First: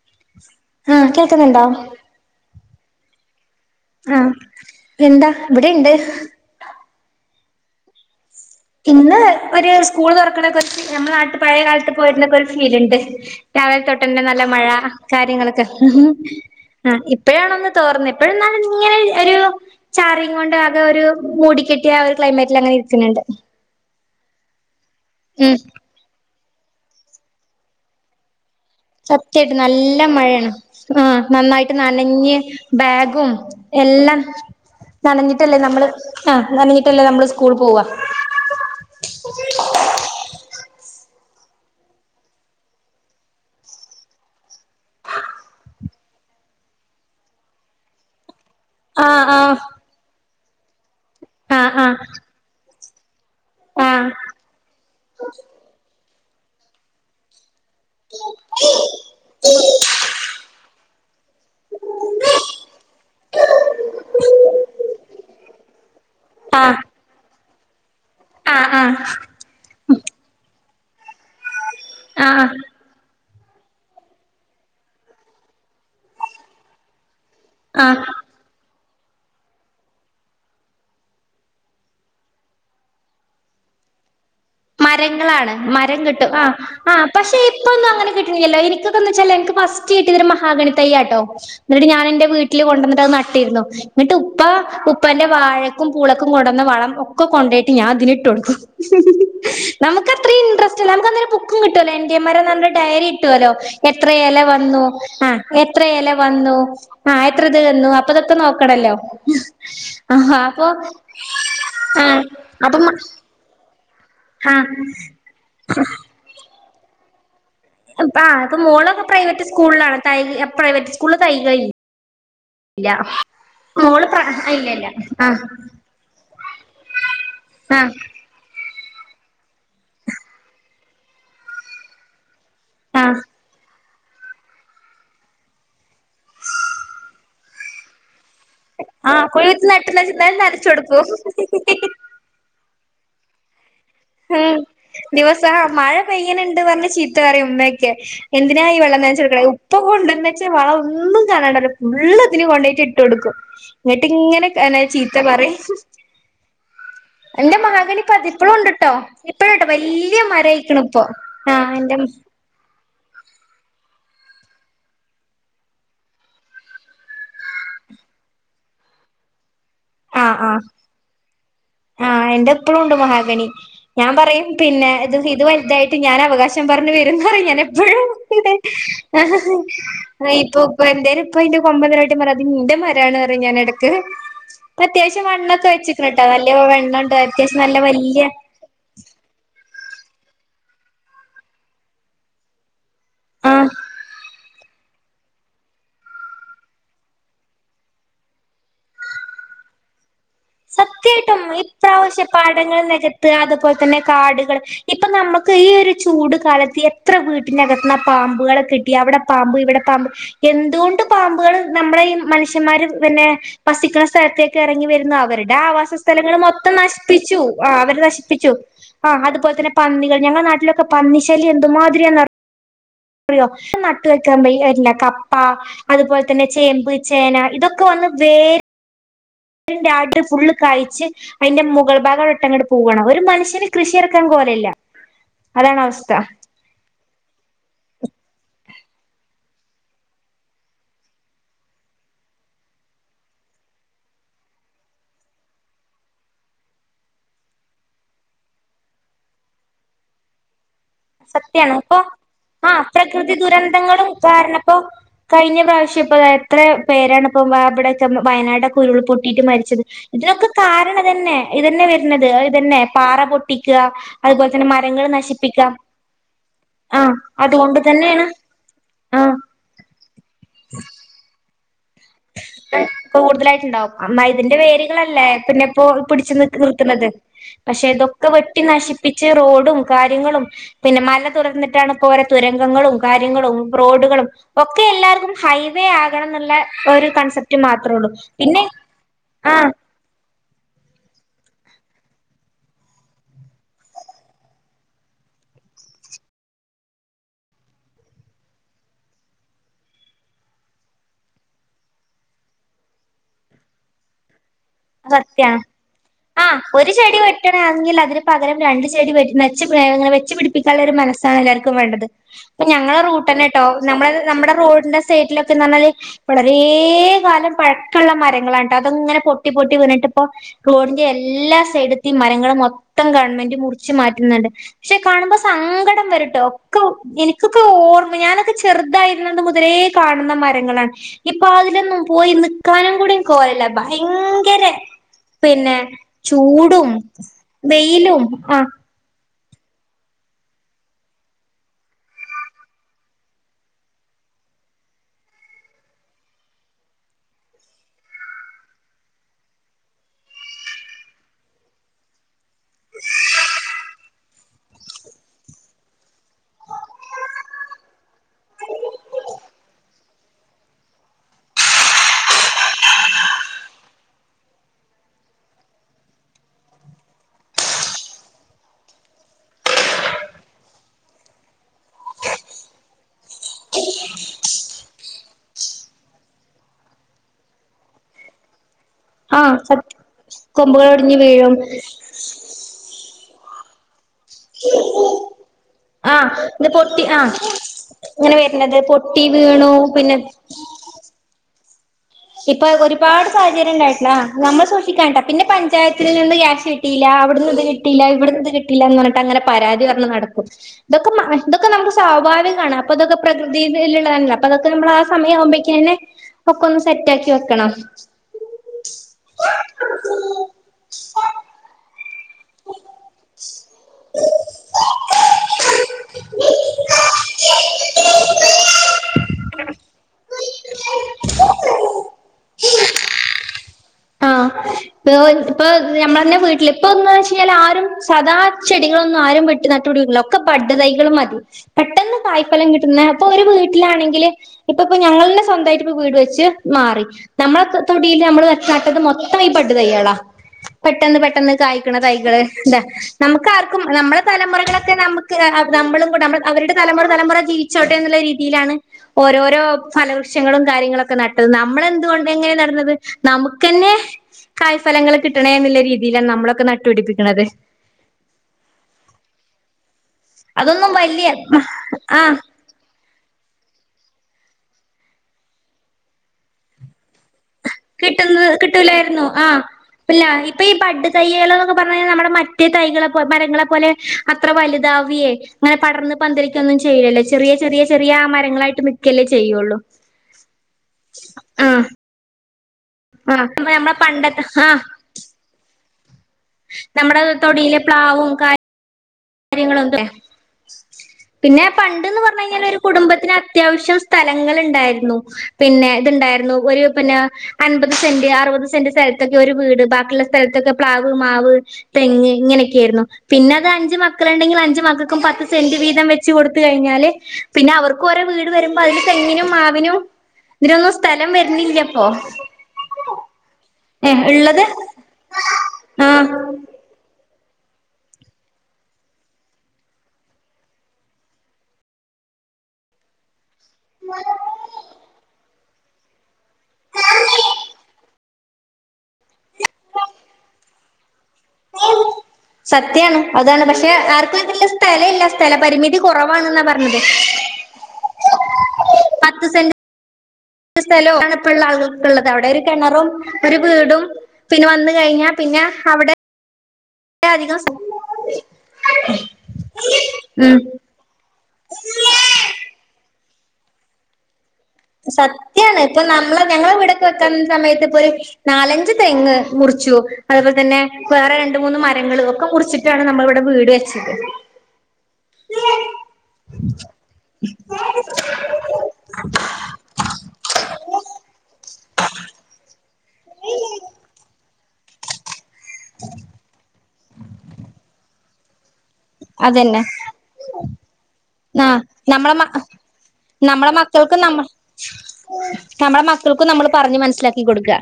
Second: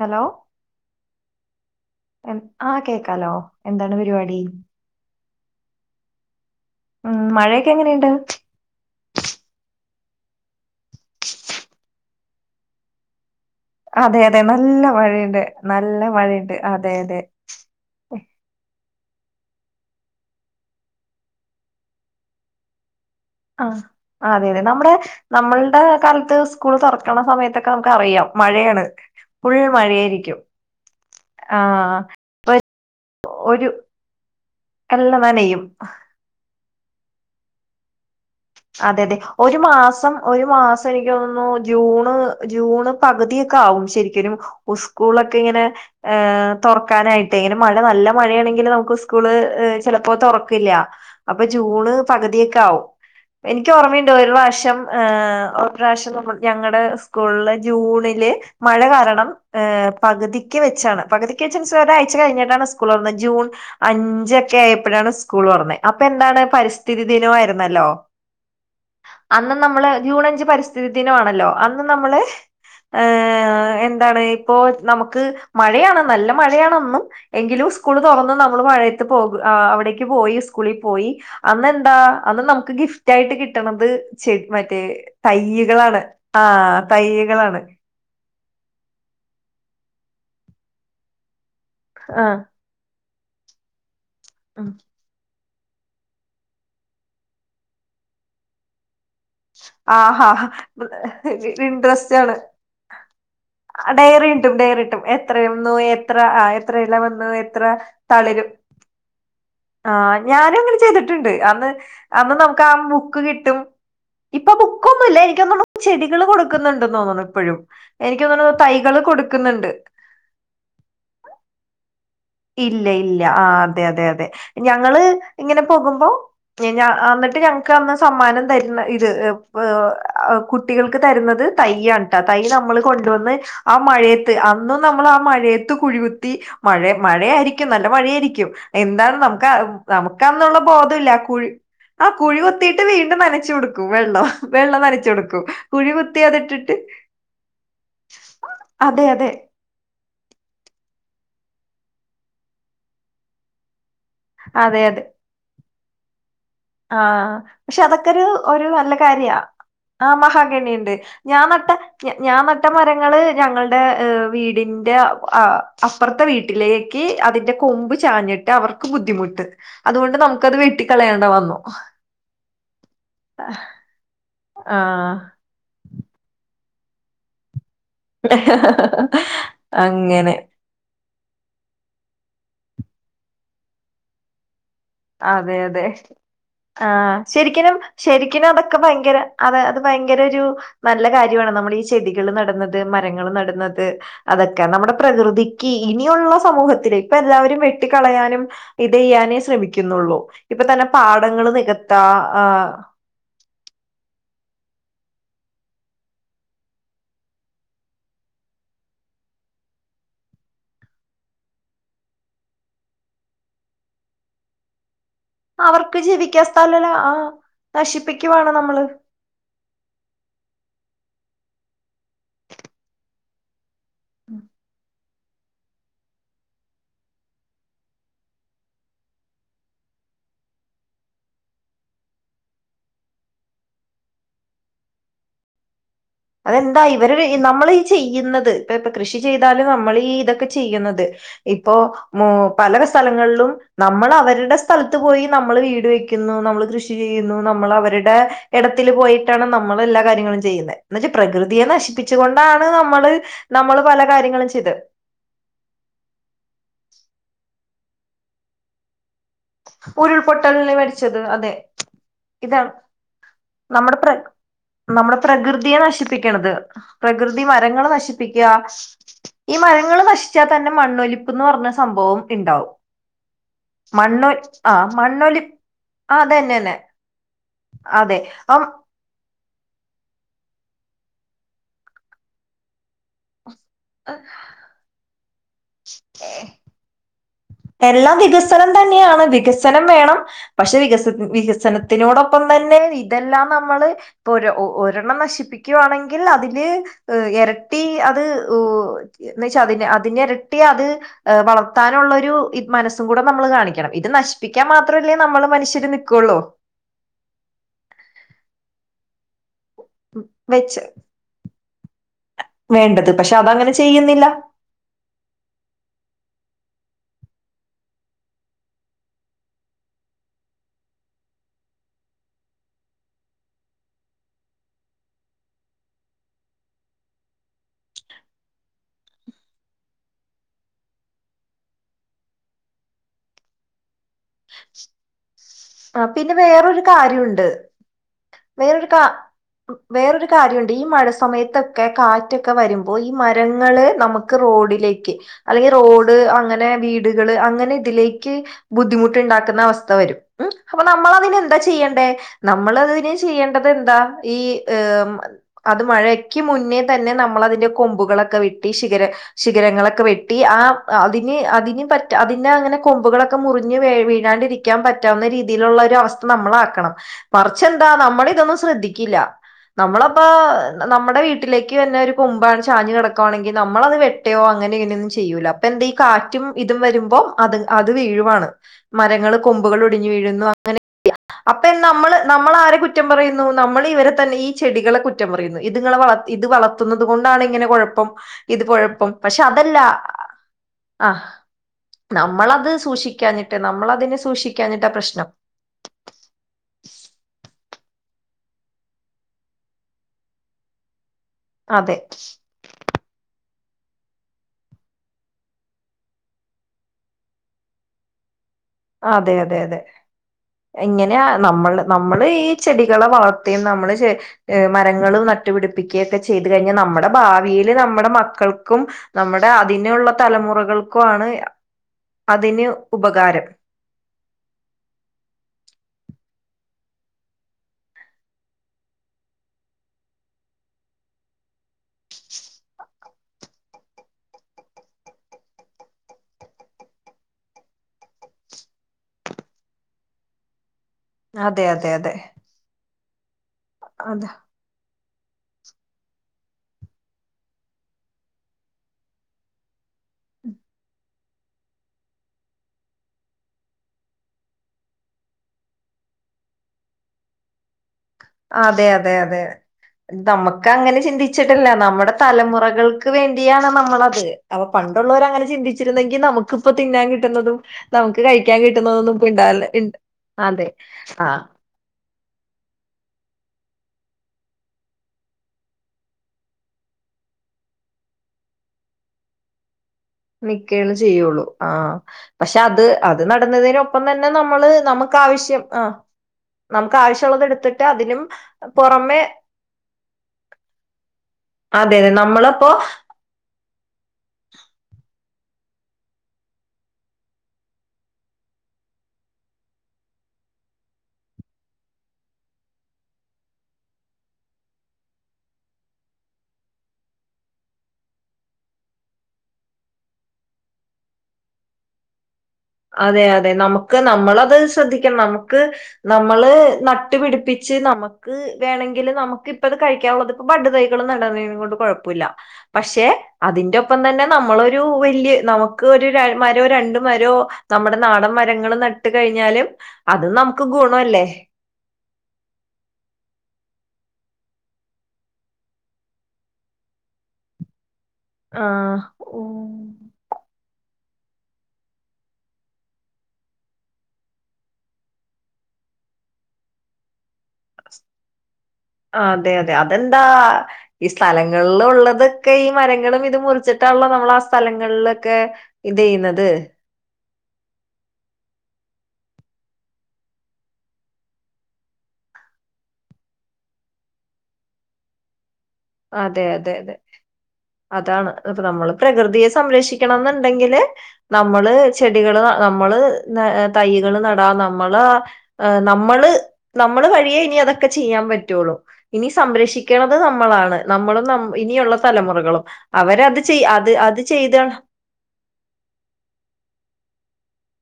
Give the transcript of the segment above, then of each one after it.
Hello ആഹ് കേൾക്ക്ന്നിണ്ടോ ആഹ് കേക്കാലോ എന്താണ് ആഹ് പരിപാടി എന്താ ഇവിടെണ്ട് ക്കെ എങ്ങനെണ്ട് ഇന്ന് ഒര് സ്കൂള് തുറക്കണെക്കുറിച്ച് യമ്മള നാട്ടി പഴയ കാലത്ത് പോയിര്ന്നക്ക ഒര് ഫീലിണ്ട് രാവില അതെ തൊട്ടന്നെ അതെ നല്ല മഴ മഴയുണ്ട് കാര്യങ്ങളൊക്കെ നല്ല മഴയുണ്ട് അതെ ആഹ് അതെ ഇപ്പഴാണൊന്ന് തോർന്നെ എപ്പോഴെന്നും നാ ഇങ്ങനെര് ഒരു ചാറിങൊണ്ട് ആക ഒരു മൂടിക്കെട്ടിയ ഒരു ക്ലൈമറ്റിൽ അങ്ങനെ ഇരിക്കണണ്ട് ആഹ് അതെ അതെ നമ്മളടെ ഉം നമ്മളുടെ കാലത്ത് കൂൾ തുറക്കുന്ന സമയത്തൊക്കെ നമുക്ക് അറിയാം മഴയാണ് സത്യായ്ട്ട് ഫുൾ നല്ല മഴയായിരിക്കും മഴയാണ് ആഹ് ആ നന്നായ്ട്ട് നനഞ്ഞ് ബാഗും ഒരു എല്ലാം എല്ലാം നനഞ്ഞിട്ടല്ലേ നനയും നമ്മള് ആഹ് നനഞ്ഞി ട്ടല്ലേ നമ്മള് സ്കൂൾ പോവാ അതെ അതെ ഒരു മാസം ഒരു മാസ് എനിക്കോന്നുന്നൂ ജൂണ് ജൂണ് പകിതിയോക്കേ ആവും ശെരിക്കിനും ഉസ്കൂളക്ക ഇങ്ങനെ ഏഹ് തൊറക്കാനായിട്ടെ ഇങ്ങന മഴ നല്ല മഴെണെങ്കി ങ്കില് നമ്മുക്ക് ആഹ് സ്കൂള് ആഹ് ചെലപ്പോ തെറ ക്കില്ല്യ അപ്പൊ ആഹ് ജൂണ് ആഹ് പകിതിയെക്കാവും എനിക്ക് ആഹ് ഓർമ്മയിണ്ട് ഒരുപ്രാവശ്യം ഒരുപ്രാവശ്യം നമു ഞങ്ങട ഉസ്കൂള്ല് ജൂണില് മഴ കാരണം ഏഹ് പകിതി ക്ക് വെച്ചാണ് പകിതിക്ക് വെച്ച് മിൻസ് ഒരായ്ച്ച കഴിഞ്ഞിട്ടാണ് സ് കൂൾ തെറന്ന ജൂൺ അഞ്ചെക്കെ ആയപ്പഴാണ് സ്കൂൾ തെറന്നെ അപ്പ എന്താണ് ആഹ് പരിസ്ഥിതി ദിനവായിര് ന്നല്ലോ ആഹ് ആഹ് ജൂൺ അഞ്ച് പരിസ്ഥിതി ദിനവാണല്ലോ അന്ന് ന്ന് നമ്മള് ആഹ് ഏഹ് ഏഹ് എന്താണ് ഇപ്പോ നമുക്ക് മഴയാണ് നല്ല മഴയാണെന്നും എങ്കിലും സ്കൂള് ആഹ് തൊറന്ന് നമ്മള് മഴെ യത്ത് പോക് ആ അവിടേക്ക് പോയി സ്കൂളി പോയി അന്നെന്താ അന്ന് നമുക്ക് ഗിഫ് റ്റായിട്ട് കിട്ടണത് ചെ മറ്റേ മരങ്ങളാണ് തയ്യകളാണ് മരം കിട്ടും ആഹ് ആഹ് പക്ഷെ തയ്യകളാണ് ഇപ്പൊന്നും അങ്ങന കി ട്ടിണിയല്ല്യോ എനിക്കൊക്കന്ന് വെച്ചാല് എന്ക്ക് ഫസ്റ്റ് കിട്ടിയതൊര് മഹാഗണി തയ്യാട്ടോ ഇങ്ങട്ട് ഞാനെന്റെ ആഹ് വീട്ടില് കൊണ്ടന്നിട്ടത് ന ട്ടിരുന്നു ന്നിട്ട് ഉപ്പ ഉപ്പാന്റെ വാഴക്കും പൂളക്കും കൊണ്ടന്ന വളം ഒക്കെ കൊണ്ടോയിട്ട് ഞാൻ ഇതിനിട്ടോട്ത്തു നമുക്ക് ആഹാ അത്രയും ഇൻട്രസ്റ്റ്ല്ല നമുക്ക് അന്നരു ബുക്കും കിട്ടുവല്ലോ ഇൻട്രസ്റ്റ് എന്റെ ആണ് മരം ഡയറി കിട്ടുവല്ലോ. എത്ര ഡയറി ഇല കിട്ടും ഡയറി വന്നു കിട്ടും ആ എത്രന്നു എത്ര ഇല ആ വന്നു എത്രയില ആ വന്നു എത്ര ഇത് വന്നു അപ്പ തളിരും ഇതൊക്കെ നോക്കണല്ലോ ആഹ് ഞാനങ്ങനെ ചെയ്ത്ട്ട്ണ്ട് അന്ന് ആ അന്ന് നമുക്ക് ആ അപ്പം ബുക്ക് കിട്ടും ഇപ്പൊ ആ ബുക്കൊന്നുല്ല എനിക്കൊന്നുണു ചെടികള് കൊട് ക്ക്ന്നുണ്ടോന്ന്ണു ഇപ്പഴും എനിക്ക് ആഹ് തോന്നുണു ഇപ്പൊ തൈകള് മോളൊക്കെ പ്രൈവറ്റ് കൊടുക്കുന്നുണ്ട് സ്കൂളിലാണ് തൈ പ്രൈവറ്റ് സ്കൂളില് തൈകളി ഇല്ല ഇല്ല ആഹ് അതെ അതെ മോള് പ്ര അതെ ഇല്ല ഇല്ല ഞങ്ങള് ആ ഇങ്ങനെ പോകുമ്പോ ഞ അന്നിട്ട് ഞങ്ങക്ക് ആ അന്ന് സമ്മാനം തര്ണ ഇത് കുട്ടികൾക്ക് തരുന്നത് തയ്യാണ്‌ട്ടോ തൈ നമ്മള് ആ കൊണ്ടുവന്ന് ആ ആ മഴയെത്ത് അന്നും നമ്മൾ ആ മഴയത്ത് കുഴികുത്തി മഴെ മഴയായിരിക്കും നല്ല മഴയായിരിക്കും ക്കും എന്താണ് നമ്മ്ക്ക് ആ കൊഴുത്ത് നട്ടില്ല നമ്മുക്ക് അയ് എന്നാലും ഒന്നുള്ള നനച്ചു കൊടുക്കും ബോധയില്ല കുഴി ആ കുഴി കുത്തിയിട്ട് വീണ്ടും നനക്കും ച്ച് കൊട് ഊമ് ദിവസം ആ കുഴി മഴ കുത്തി പെയ്യ്ണ് ഇണ്ട് അതിട്ടിട്ട് പറഞ്ഞ് ചീത്ത പറയും ഉമ്മയൊക്കെ എന്തിനായി വെള്ളം അതെ നനച്ച് അതെ കൊട്ക്ക്ണെ ഉപ്പ കൊണ്ടെന്നെച്ച വളൊന്നും കാണാണ്ടാവൂല ഫുള്ള് ഇതിന് കൊണ്ടോയിട്ട് ഇട്ട് കൊട്ക്കും ഇങ്ങട്ട് ഇങ്ങനെ അതെ ക്കനെ അതെ ചീത്ത പറിം ആ പക്ഷെ അതൊക്കൊരു ഇപ്പഴും ഒരു ഉണ്ട്ട്ടോ നല്ല കാര്യാ ഇപ്പഴുംട്ടോ ആ വല്യ മഹാഗണി മരായിക്ക്ണ് ഇണ്ട് ഇപ്പൊ ഞാൻ നട്ട ആഹ് എന്റെ ഞാൻ നട്ട മര രങ്ങൾ ഞങ്ങൾടെ ഏ വീടിന്റെ അ അപ്പർത്തെ വീട്ടിലേക്ക് അതിന്റെ കൊമ്പ് ചാഞ്ഞിട്ട് അവർക്ക് ബുദ്ധിമുട്ട് അതുകൊണ്ട് ആഹ് നമുക്കത് ആഹ് വെട്ടിക്കളയേണ്ട വന്നു ആഹ് എന്റെ ഇപ്പളൂണ്ട് മഹാഗണി ഞാൻ പറയും പിന്നെ ആഹ് ഇത് ഇത് വൽതായിട്ട് ഞൻ അവകാ ശം പറഞ്ഞ് വരും ന്ന് പറയും ഞാൻ എ പ്പഴും ഇത് അങ്ങനെ ഇപ്പൊ ഉപ്പന്റെ ഇപ്പ അയിന്റെ കൊമ്പ് [unintelligible] അത് ഇന്റെ മരാണ് പറിം ഞാനെടക്ക് ഇപ്പം അത്യാവശ്യം വണ്ണൊക്കെ വെച്ച്ക്ക്‌ണ് ട്ടോ ന ആ ശരിക്കിനും ശരിക്കിനും അതൊക്കെ ഭയങ്കര അതെ അത് ഭയങ്കര ഒര് ഒരു നല്ല കാര്യവാണ് നമ്മൾ ഈ ചെടികൾ നട്ന്നത് മരങ്ങൾ ആഹ് നട്ന്നത് അതൊക്കെ നമ്മുടെ പ്രകൃതിക്ക് ഇനിയുള്ള സമൂഹത്തിൽ ഇപ്പ എല്ലാവരും വെട്ടികളയാനും ഇതെയ്യാനേ ശ്രമി ക്ക്ന്നോള്ളൂ സത്യായിട്ടും ഇപ്രാവശ്യം ആഹ് പാടങ്ങൾ നെകത്താ അത് പോലെ തന്നെ കാട്കൾ ഇപ്പം നമ്മക്ക് ഈ ഒരു ചൂട് കാലത്ത് എത്ര വീട്ടിൻ അകത്ത്ന്നാ പാമ്പുകളെ കിട്ടി അവിടെ പാമ്പ് ഇവിടെ പാമ്പ് എന്തുകൊണ്ട് പാമ്പുകൾ നമ്മളെ ഈ മനുഷ്യന്മാർ പിന്നെ വസിക്ക്‌ണ് സ്ഥലത്തേക്ക് എറങ്ങി വര്ന്നാ ടെ ആവാസ അവർക്ക് സ്ഥലങ്ങൾ ജീവിക്കാൻ മൊത്തം സ്ഥലല്ല ആഹ് നശിപ്പിച്ചു ആ അവരെ നശിപ്പിച്ചു നശിപ്പിക്കുവാണ് നമ്മള് ആ അതുപോലെ തന്നെ പന്നികൾ ഞങ്ങളെ നാട്ടിലൊക്കെ പന്നി ശല്യം എന്ത്മാതിരിയാന്ന് അറിയോ ക്ഷം നട്ട് വെക്കാൻ വെയ്യ [unintelligible] ക പ്പ അതുപോലെ തന്നെ ചേമ്പ് ചേന ഇതൊക്കെ വന്ന് വേ രിന്റെ അടി ഫുള്ള് കയ്ച്ച് അതിന്റെ മുകൾ ഭാഗം അവിടെ ഇട്ട്ങ്ങട്ട് പോവാണ് ഒരു മനുഷ്യന് കൃഷി ഇറക്കാൻ കോല ഇല്ല അതാണ് അവസ് അതെന്തായി ഇവര് നമ്മൾ ഈ ചെയ്യ്ന്നത് ഇപ്പം കൃഷി ചെയ്താലും നമ്മളി ഈ ഇതൊക്ക ചെയ്യ്ന്നത് ഇപ്പൊ മൂ പല സ്ഥലങ്ങൾലും നമ്മൾ അവര്ടെ സ്ഥലത്ത് പോയി നമ്മൾ വീട് വെക്കുന്നു നമ്മൾ കൃഷി ചെയ്യുന്നു നമ്മൾ അവര്ടെ എടത്തില് പോയിട്ടാണ് നമ്മൾ എല്ലാ കാര്യങ്ങളും ചെയ്യ്ന്നെ സത്യാണ് ഇപ്പൊ ആ നമ്മള് പ്രകൃതി നമ്മള് പല ദുരന്തങ്ങളും കാര്യങ്ങളും കാരണം ചെയ്ത് ഇപ്പൊ കഴിഞ്ഞ പ്രാവശ്യം ഇപ്പൊ താ എത്ര പേരാണ് ഇപ്പൊ വ ഇവ്ടെ [unintelligible] വയനാടൊക്കെ ഉരുൾ പൊ ട്ടീട്ട് മരിച്ചത് ഇതിനൊക്കെ ഉരുൾപൊട്ടലിന് കാരണം മരിച്ചത് ഇതെന്നെ അതെ ഇതെന്നെ വെര്നത് ഇതാണ് ഇതെന്നെ പാറ പൊട്ടിക്കാ നമ്മുടെ അതുപോലെ തന്നെ മരങ്ങൾ നശിപ്പിക്കാ നശിപ്പിക്ക്ണ്ത് പ്രകൃതി മരങ്ങൾ തന്നെയാണ് നശിപ്പിക്കാ ആഹ് ഈ മരങ്ങൾ നശിച്ചാൽ തന്നെ മണ്ണൊലിപ്പ്ന്ന് പർനെ കൂടുതലായിട്ടുണ്ടാവും മണ്ണൊ അമ്മയുടെ ആ വേരുകളല്ലേ മണ്ണൊലി പിന്നപ്പോ ആ പിടിച്ചു അതന്നെന്നെ നിർത്തുന്നത് പക്ഷെ അതെ ഇതൊക്കെ വെട്ടി അപ്പം നശിപ്പിച് കാര്യങ്ങളും പിന്നെ മല തുറന്നിട്ടാണ് ഇപ്പോ ഓരോ തുരങ്കങ്ങളും കാര്യങ്ങളും റോഡുകളും ഒക്കെ എല്ലാവർക്കും ഹൈ [unintelligible] ഒരു കൺസെപ്റ്റ് മാത്രേ ഉള്ളൂ എല്ലാം പിന്നെ വികസനം തന്നെയാണ് ആഹ് വികസനം വേണം പക്ഷെ വികസ വിക വികസനത്തിനോടപ്പം തന്നെ ഇതെല്ലാം നമ്മള് ഒരു ഒരെണ്ണം നശിപ്പിക്കവാണെങ്കില് അതില് ഇരട്ടി അത് എന്ന വെച്ചാ അതിന്റെ ഇരട്ടി വളർത്താനുള്ളൊരു മനസ്സും കൂടെ നമ്മള് കാണിക്കണം ഇത് നശി സത്യാണ് ആ ഒരു ചെടി വെട്ടണെങ്കിൽ അതിന് പകരം രണ്ട് ചെടി വെ [unintelligible] വ വെച്ച് പിടിപ്പിക്കാനുള്ള ഒരു മനസാണ് എല്ലാവർക്കും വേണ്ടത് ഞങ്ങളെ വേണ്ടത് പക്ഷെ റൂട്ട്ന്നെട്ടോ അതങ്ങനെ നമ്മള് ചെയ്യുന്നില്ല നമ്മടെ റോഡിന്റെ സൈഡിലൊക്കെ നമ്മള് വളരെ കാലം പഴക്കള്ള മരങ്ങളാണ്ട്ട്ട അതിങ്ങനെ പൊട്ടി പൊട്ടി വീണിട്ടിപ്പോ റോഡിന്റെ എല്ലാ സൈഡിത്തെ മരങ്ങളുമൊത്തം ഗവണ്മെന്റ് പുടിച്ചു മാറ്റുന്നുണ്ട് പക്ഷെ കാണുമ്പോ സങ്കടം വരുംട്ടാ എനിക്കൊക്കെ ഓർമ ഞാനൊക്കെ ചെറുതായിരുന്നത് മുതലെ കാണുന്ന മരങ്ങളാണ് ഇപ്പൊ അതിനൊന്നും പോയി നിക്കാനും കൂടി കോല്യല്ല [unintelligible] ഭയങ്കര പിന്നെ ആ പിന്നെ വേറൊരു ചൂടും കാര്യമുണ്ട് വെയിലും ആഹ് വേറൊരു കാ വേറൊരു കാര്യമുണ്ട് ഈ മഴ സമയത്തൊക്കെ കാറ്റൊക്കെ വരുമ്പോ ഈ മരങ്ങള് നമുക്ക് റോഡിലേക്ക് അല്ലെങ്കിൽ റോഡ് അങ്ങനെ വീടുകള് അങ്ങനെ ഇതിലേക്ക് ബുദ്ധിമുട്ടുണ്ടാക്കുന്ന അവസ്ഥ വരും മ് അപ്പൊ നമ്മൾ അതിന് എന്താ ചെയ്യണ്ടേ നമ്മളതിന് ഇതെന്താ ഈ [unintelligible] അത് മഴക്ക് മുന്നേതന്നെ നമ്മളതിന്റെ കൊമ്പുകളൊക്കെ വെട്ടി ശിഖര ശിഖരങ്ങളൊക്കെ വെട്ടി ആ അതിന് അതിന് പറ്റാ അതിന്റെ അങ്ങനെ കൊമ്പുകളൊക്കെ മുറിഞ് വീ വീഴാണ്ടിരിക്കാൻ പറ്റാവുന്ന രീതിയിലുള്ള ഒരു അവസ്ഥ നമ്മൾ ആക്കണം മറിച്ചു എന്താ നമ്മളിതൊന്നും ശ്രദ്ധിക്കില്ല നമ്മളപ്പ നമ്മുടെ വീട്ടിലേക്ക് വന്നെ ഒരു കൊമ്പാണ് ചാഞ്ഞു കിട ക്കണെങ്കിൽ നമ്മളത് വെട്ടോ അങ്ങനെങ്ങന ചെയ്യൂല അപ്പൊ എന്താ ഈ കാറ്റും ഇതും വരുമ്പോ അത് അത് വീഴുവാണ് മരങ്ങൾ ആഹ് കൊമ്പുകൾ സത്യം ഒടിഞ്ഞ് വീഴുന്നു അങ്ങനെ കൊമ്പുകൾ ഒടിഞ്ഞ് വീഴും അപ്പൊ നമ്മള് നമ്മളാ കുറ്റം പറയുന്നു നമ്മൾ ഇവരെ തന്നെ ഈ ചെടികളെ കുറ്റം പറയുന്നു ഇത്ങ്ങളെ വള ആഹ് ഇത് പൊട്ടി വളർത്തുന്നത് ആഹ് കൊണ്ടാണ് ഇങ്ങനെ കൊഴപ്പം ഇങ്ങനെ ഇത് വരുന്നത് കൊഴപ്പം പൊട്ടി പക്ഷെ വീണു അതല്ല പിന്നെ ആ ഇപ്പൊ നമ്മളത് ഒരുപാട് സൂക്ഷിക്കാഞ്ഞിട്ട് സാഹചര്യം ഉണ്ടായിട്ടുണ്ട് ആ നമ്മളതിനെ നമ്മൾ സൂക്ഷിക്കാഞ്ഞിട്ടാ പ്രശ്നം പിന്നെ പഞ്ചായത്തിൽ നിന്നും ക്യാഷ് കിട്ടിയില്ല അവിടുന്നിത് കിട്ടില്ല ഇവിടുന്നിത് കിട്ടില്ല എന്ന് പറഞ്ഞിട്ട് അങ്ങനെ പരാതി പറഞ്ഞു നടക്കും ഇതക്കെ നമുക്ക് അതെ സ്വാഭാവികമാണ് അപ്പ അതൊക്കെ [unintelligible] ആ സമയവുമ്പോക്കെ തന്നെ സെറ്റാക്കി വെക്കണം അതെ അതെ അതെ ഇങ്ങനെയാ നമ്മള് നമ്മ നമ്മള് ഈ ചെടികളെ വളർത്തുകയും നമ്മള് മരങ്ങള് നട്ടുപിടിപ്പിക്കുകയും ഒക്കെ ചെയ്തു കഴിഞ്ഞാൽ നമ്മുടെ ഭാവിയില് നമ്മുടെ മക്കൾക്കും നമ്മുടെ അതിനുള്ള തലമുറകൾക്കും ആഹ് ഇ ഇപ്പ ഞമ്മള് തന്നെ വീട്ടില് ഇപ്പ ഒന്ന് ആരും സദാ ചെടികളൊന്നും ആരും വെട്ട് നട്ടുപിടിക്കത്തില്ല ഒക്കെ ബഡ് തൈകളും മതി പെട്ടെന്ന് തായ്ഫലം കിട്ടുന്ന അപ്പൊ ഒരു വീട്ടിലാണെങ്കില് ഇപ്പ ഇപ്പൊ ഞങ്ങളെ സ്വന്തമായിട്ട് ഇപ്പ വീട് വെച്ച് മാറി നമ്മളെ തൊടീൽ നമ്മള് നാട്ടത് മൊത്തം ഈ ബഡ് തൈകളാ പെട്ടെന്ന് പെട്ടെന്ന് അതെ അതെ കായ്ക്കണ അതെ തൈ ന്ത നമു [unintelligible] ആർക്കും നമ്മുടെ അതെ തലമുറകളൊക്കെ നമു നമ്മക്ക് നമ്മളു കൂടെഅവരുടെ തലമുറ തലമുറ ജീവിച്ചോട്ടെ എന്നുള്ള രീതിയിലാണ് ഓരോരോ ഫലവൃക്ഷങ്ങളും കാര്യങ്ങളൊക്കെ നട്ടത് നമ്മളെന്തുകൊണ്ട് എങ്ങനെ നടന്നത് നമുക്ക് തന്നെ കായ്ഫലങ്ങൾ കിട്ടണേ എന്നുള്ള രീതിയിലാണ് നമ്മളൊക്കെ ന നട്ടുപിടിപ്പിക്കണത് അതെ അതെ അതെ നമുക്ക് അതൊന്നും അങ്ങനെ വലിയ ചിന്തിച്ചിട്ടില്ല നമ്മുടെ ആഹ് തലമുറകൾക്ക് വേ മടിയാണ് നമ്മളത് അപ്പൊ പണ്ടുള്ളവര അങ്ങനെ ചിന്തിച്ചിരുന്നെങ്കിൽ നമുക്കിപ്പ തിന്നാൻ കിട്ടുന്നതും നമുക്ക് കിട്ടുന്നത് കഴിക്കാൻ കിട്ടുന്നതൊന്നും കിട്ടൂല്ലായിരുന്നു ഇപ്പ ആ ഇണ്ടാവില്ല ഞാനിപ്പം ഇപ്പൊ അതെ ഈ ബഡ് ആ തൈകള് എന്നൊക്കെ പറഞ്ഞു കഴിഞ്ഞാൽ നമ്മുടെ മ മറ്റേ തൈകളെ മരങ്ങളെപ്പോലെ അത്ര വലുതാവിയേ അങ്ങനെ പടർന്ന് പന്തലിക്കൊന്നും ചെയ്ലല്ലേ ചെറിയ ചെറിയ ചെറിയ മരങ്ങളായിട്ട് നിക്കല്ലേ ചെയ്യുള്ളൂ നിക്കേണ് ചെയ്യുള്ളൂ ആ പക്ഷെ അത് അത് ആ നമ്മളെ നടന്നതിനൊപ്പം തന്നെ പണ്ടത്തെ ആ നമ്മള് നമുക്ക് ആവശ്യം ആ നമുക്ക് നമ്മുടെ ആവശ്യമുള്ളത് എടുത്തിട്ട് അതിനും പുറമെ കാര്യങ്ങളൊക്കെ പിന്നെ അതെ അതെ പണ്ടെന്നുപറഞ്ഞു കഴിഞ്ഞാൽ നമ്മളിപ്പോ ഒരു കുടുംബത്തിന് അത്യാവശ്യം സ്ഥലങ്ങളുണ്ടായിരുന്നു. പിന്നെ ഇതുണ്ടായിരുന്നു ഒരു പിന്നെ അൻപത് സെന്റ്, അറുപത് സെന്റ്, സ്ഥലത്തൊക്കെ ഒരു വീട് ബാക്കിയുള്ള സ്ഥലത്തൊക്കെ പ്ലാവ്, മാവ്, തെങ്ങ്, ഇങ്ങനെയൊക്കൊയിരുന്നു പിന്നെ അത് അഞ്ച് മ മക്കളുണ്ടെങ്കിൽ അഞ്ചു മക്കൾക്കും പത്ത് സെന്റ് വീതം വെച്ച് കൊടുത്ത കഴിഞ്ഞാല് പിന്നെ അവർക്കും ഓരോ വീട് വരുമ്പോ അതില് തെങ്ങിനും, മാവിനും, ഇതിനൊന്നും സ്ഥലം വരുന്നില്ലപ്പൊ അതെ അതെ നമുക്ക് നമ്മളത് ശ്രദ്ധിക്കണം നമുക്ക് ആഹ് നമ്മള് നട്ടുപിടിപ്പ് ച്ച് നമുക്ക് വേണമെങ്കിൽ നമുക്ക് ഇപ്പത് കഴിക്കാനുള്ളതിപ്പം ബഡ് തൈകള് നടന്നതിനെ കൊണ്ട് കുഴപ്പമില്ല പക്ഷെ അതിന്റെ ഒപ്പം തന്നെ നമ്മളൊരു വലിയ നമു ക്ക് ഒരു ര മരോ രണ്ട് മരോ നമ്മുടെ നാടൻ മരങ്ങള് നട്ട് കഴിഞ്ഞാലും അത് നമുക്ക് ഗുണം അല്ലേ സത്യാണ് അതാണ് പക്ഷെ ആർക്കും അതിനില്ല സ്ഥലം ഇല്ല സ്ഥല പരിമിതി കുറവാാണ്ന്നാ പറഞ്ഞത് ആഹ് ഓ സ്ഥലണ് ഇപ്പോ ഉള്ള ആളുകൾക്ക്ള്ളത് അവിടെ ഒരു കിണറും ഒരു വീടും പിന്നെ വന്ന് കഴിഞ്ഞാ പിന്നെ അവിടെ അധികം അതെ അതെ അതെന്താ ഉം ഈ സ്ഥലങ്ങൾല് ഉള്ളതൊക്കെ ഈ മരങ്ങളും ഇതും മുറിച്ചിട്ടില്ലോ നമ്മള സത്യാണ് ഇപ്പൊ നമ്മളെ ഞങ്ങളെ വീടൊക്കെ വെച്ച സമയത്ത് ഇപ്പോ ഒരു നാലഞ്ച് തെങ്ങ് മുറിച്ചു അതുപോലെ തന്നെ വേറെ രണ്ട് മൂന്ന് മരങ്ങള് ഒക്കെ മുറിച്ചിട്ടാണ് നമ്മള ഇവിടെ വീട് വെച്ചത് അതെ അതെ അതെ അതാണ് അപ്പൊ നമ്മള് പ്രകൃതിയെ സംരക്ഷി ക്കണംന്നുണ്ടെങ്കില് നമ്മള് ചെടികള് നമ്മള് ന തൈകള് നടാ നമ്മള് അ നമ്മള് നമ്മള് വഴിയെ ഇനി അതൊക്കെ ചെയ്യാൻ പറ്റ് റ്റൊള്ളൂ ഇനി സംരക്ഷിക്കണത് നമ്മളാണ് നമ്മളും നം- ആ ഇനിയുള്ള നമ്മളെ മ തലമുറകളും അവരത് ചെയ് നമ്മളെ അത് മക്കൾക്കും അത് നമ്മ ചെയ്ത നമ്മളെ മക്കൾക്കും നമ്മള് പറഞ്ഞ് മനസ്സിലാ ക്കി കൊടുക്ക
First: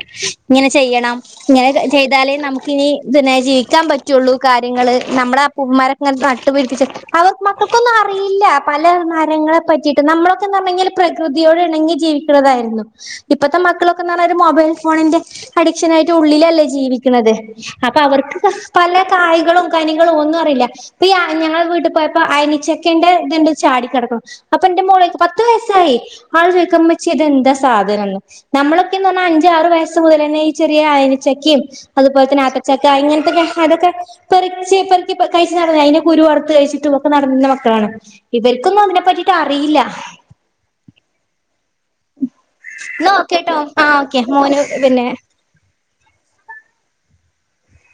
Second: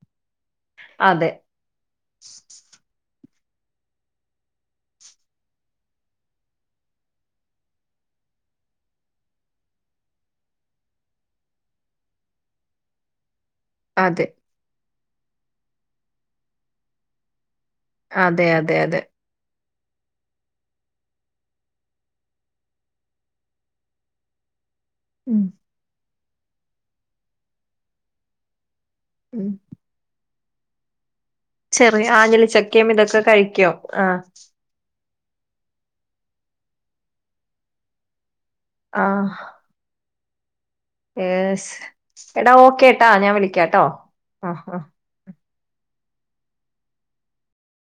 ഇങ്ങനെ ചെയ്യണം അതെ ഇങ്ങനെ ചെയ്താലേ നമുക്കിനി ഇതിനെ ജീവിക്കാൻ പറ്റുള്ളൂ കാര്യങ്ങള് നമ്മളെ അപ്പൂപ്പ മ്മാരൊക്കെങ്ങനെ നട്ടുപിടിപ്പിച്ച് അവർ മക്കൾക്കൊന്നും അറി അറിയില്ല പല മരങ്ങളെ പറ്റിയിട്ട് നമ്മളൊക്കെ ന്ന് പറഞ്ഞ് കൈഞ്ഞാല് പ്രകൃതിയോട് ഇണങ്ങി ജീവിക്കുന്നതായിരുന്നു ജീവിക്കണതായിരുന്നു ഇപ്പത്തെ മക്കളൊക്കെ ന്ന് അതെ പറഞ്ഞാ ഒരു മൊബൈൽ ഫോണിന്റെ അഡിക്ഷൻ ആയിട്ട് ഉള്ളിലല്ലേ ജീവിക്ക്ണത് അപ്പൊ അവർക്ക് അതെ അതെ പല അതെ കായകളും കനികൾ ഒന്നും അറിയില്ല ഇപ്പ അ ഞങ്ങൾ വീട്ട് പോയപ്പോ അയനിച്ച ക്കൻ്റെ ഇത്ണ്ട് ചാടിക്കെടക്ക്ണു അ അപ്പൊന്റെ മോള് ചോയ്ക്കാ ഉം പത്ത് വയസ്സായി ആൾ ചോയ്ക്ക ഉമ്മച്ച്യേ ഇതെന്താ സാധനം ന്ന് നമ്മളെ [unintelligible] എന്ന് പറഞ്ഞാ ഉം അഞ്ച് ആറ് വയസ് മുതലന്നെ ചെറിയ അയനി ചക്കിം ചെറിയ അത്പോലെ തന്നെ ആഞ്ഞിലി ചക്കയും ആത്തച്ചക്ക ഇതൊക്കെ ഇങ്ങനത്തക്കെ കഴിക്കും അതൊക്കെ ആഹ് പറിച്ച് പെ [unintelligible] കഴിച്ച് നടന്നതാ അതിൻ്റെ കുരു വറത്ത് കഴിച്ചിട്ടും ഒക്കെ നടന്ന മ കാണ് ഇവര്ക്കൊന്നും അതിനെ ആഹ് പറ്റീട്ട് അറിയില്ല ഏസ് എടാ ഓക്കേട്ടാ യെന്നാ ഞാൻ ഓക്കെട്ടോ ആ വിളിക്കാട്ടോ ഓക്കെ മോന് ആഹ് പിന്നെ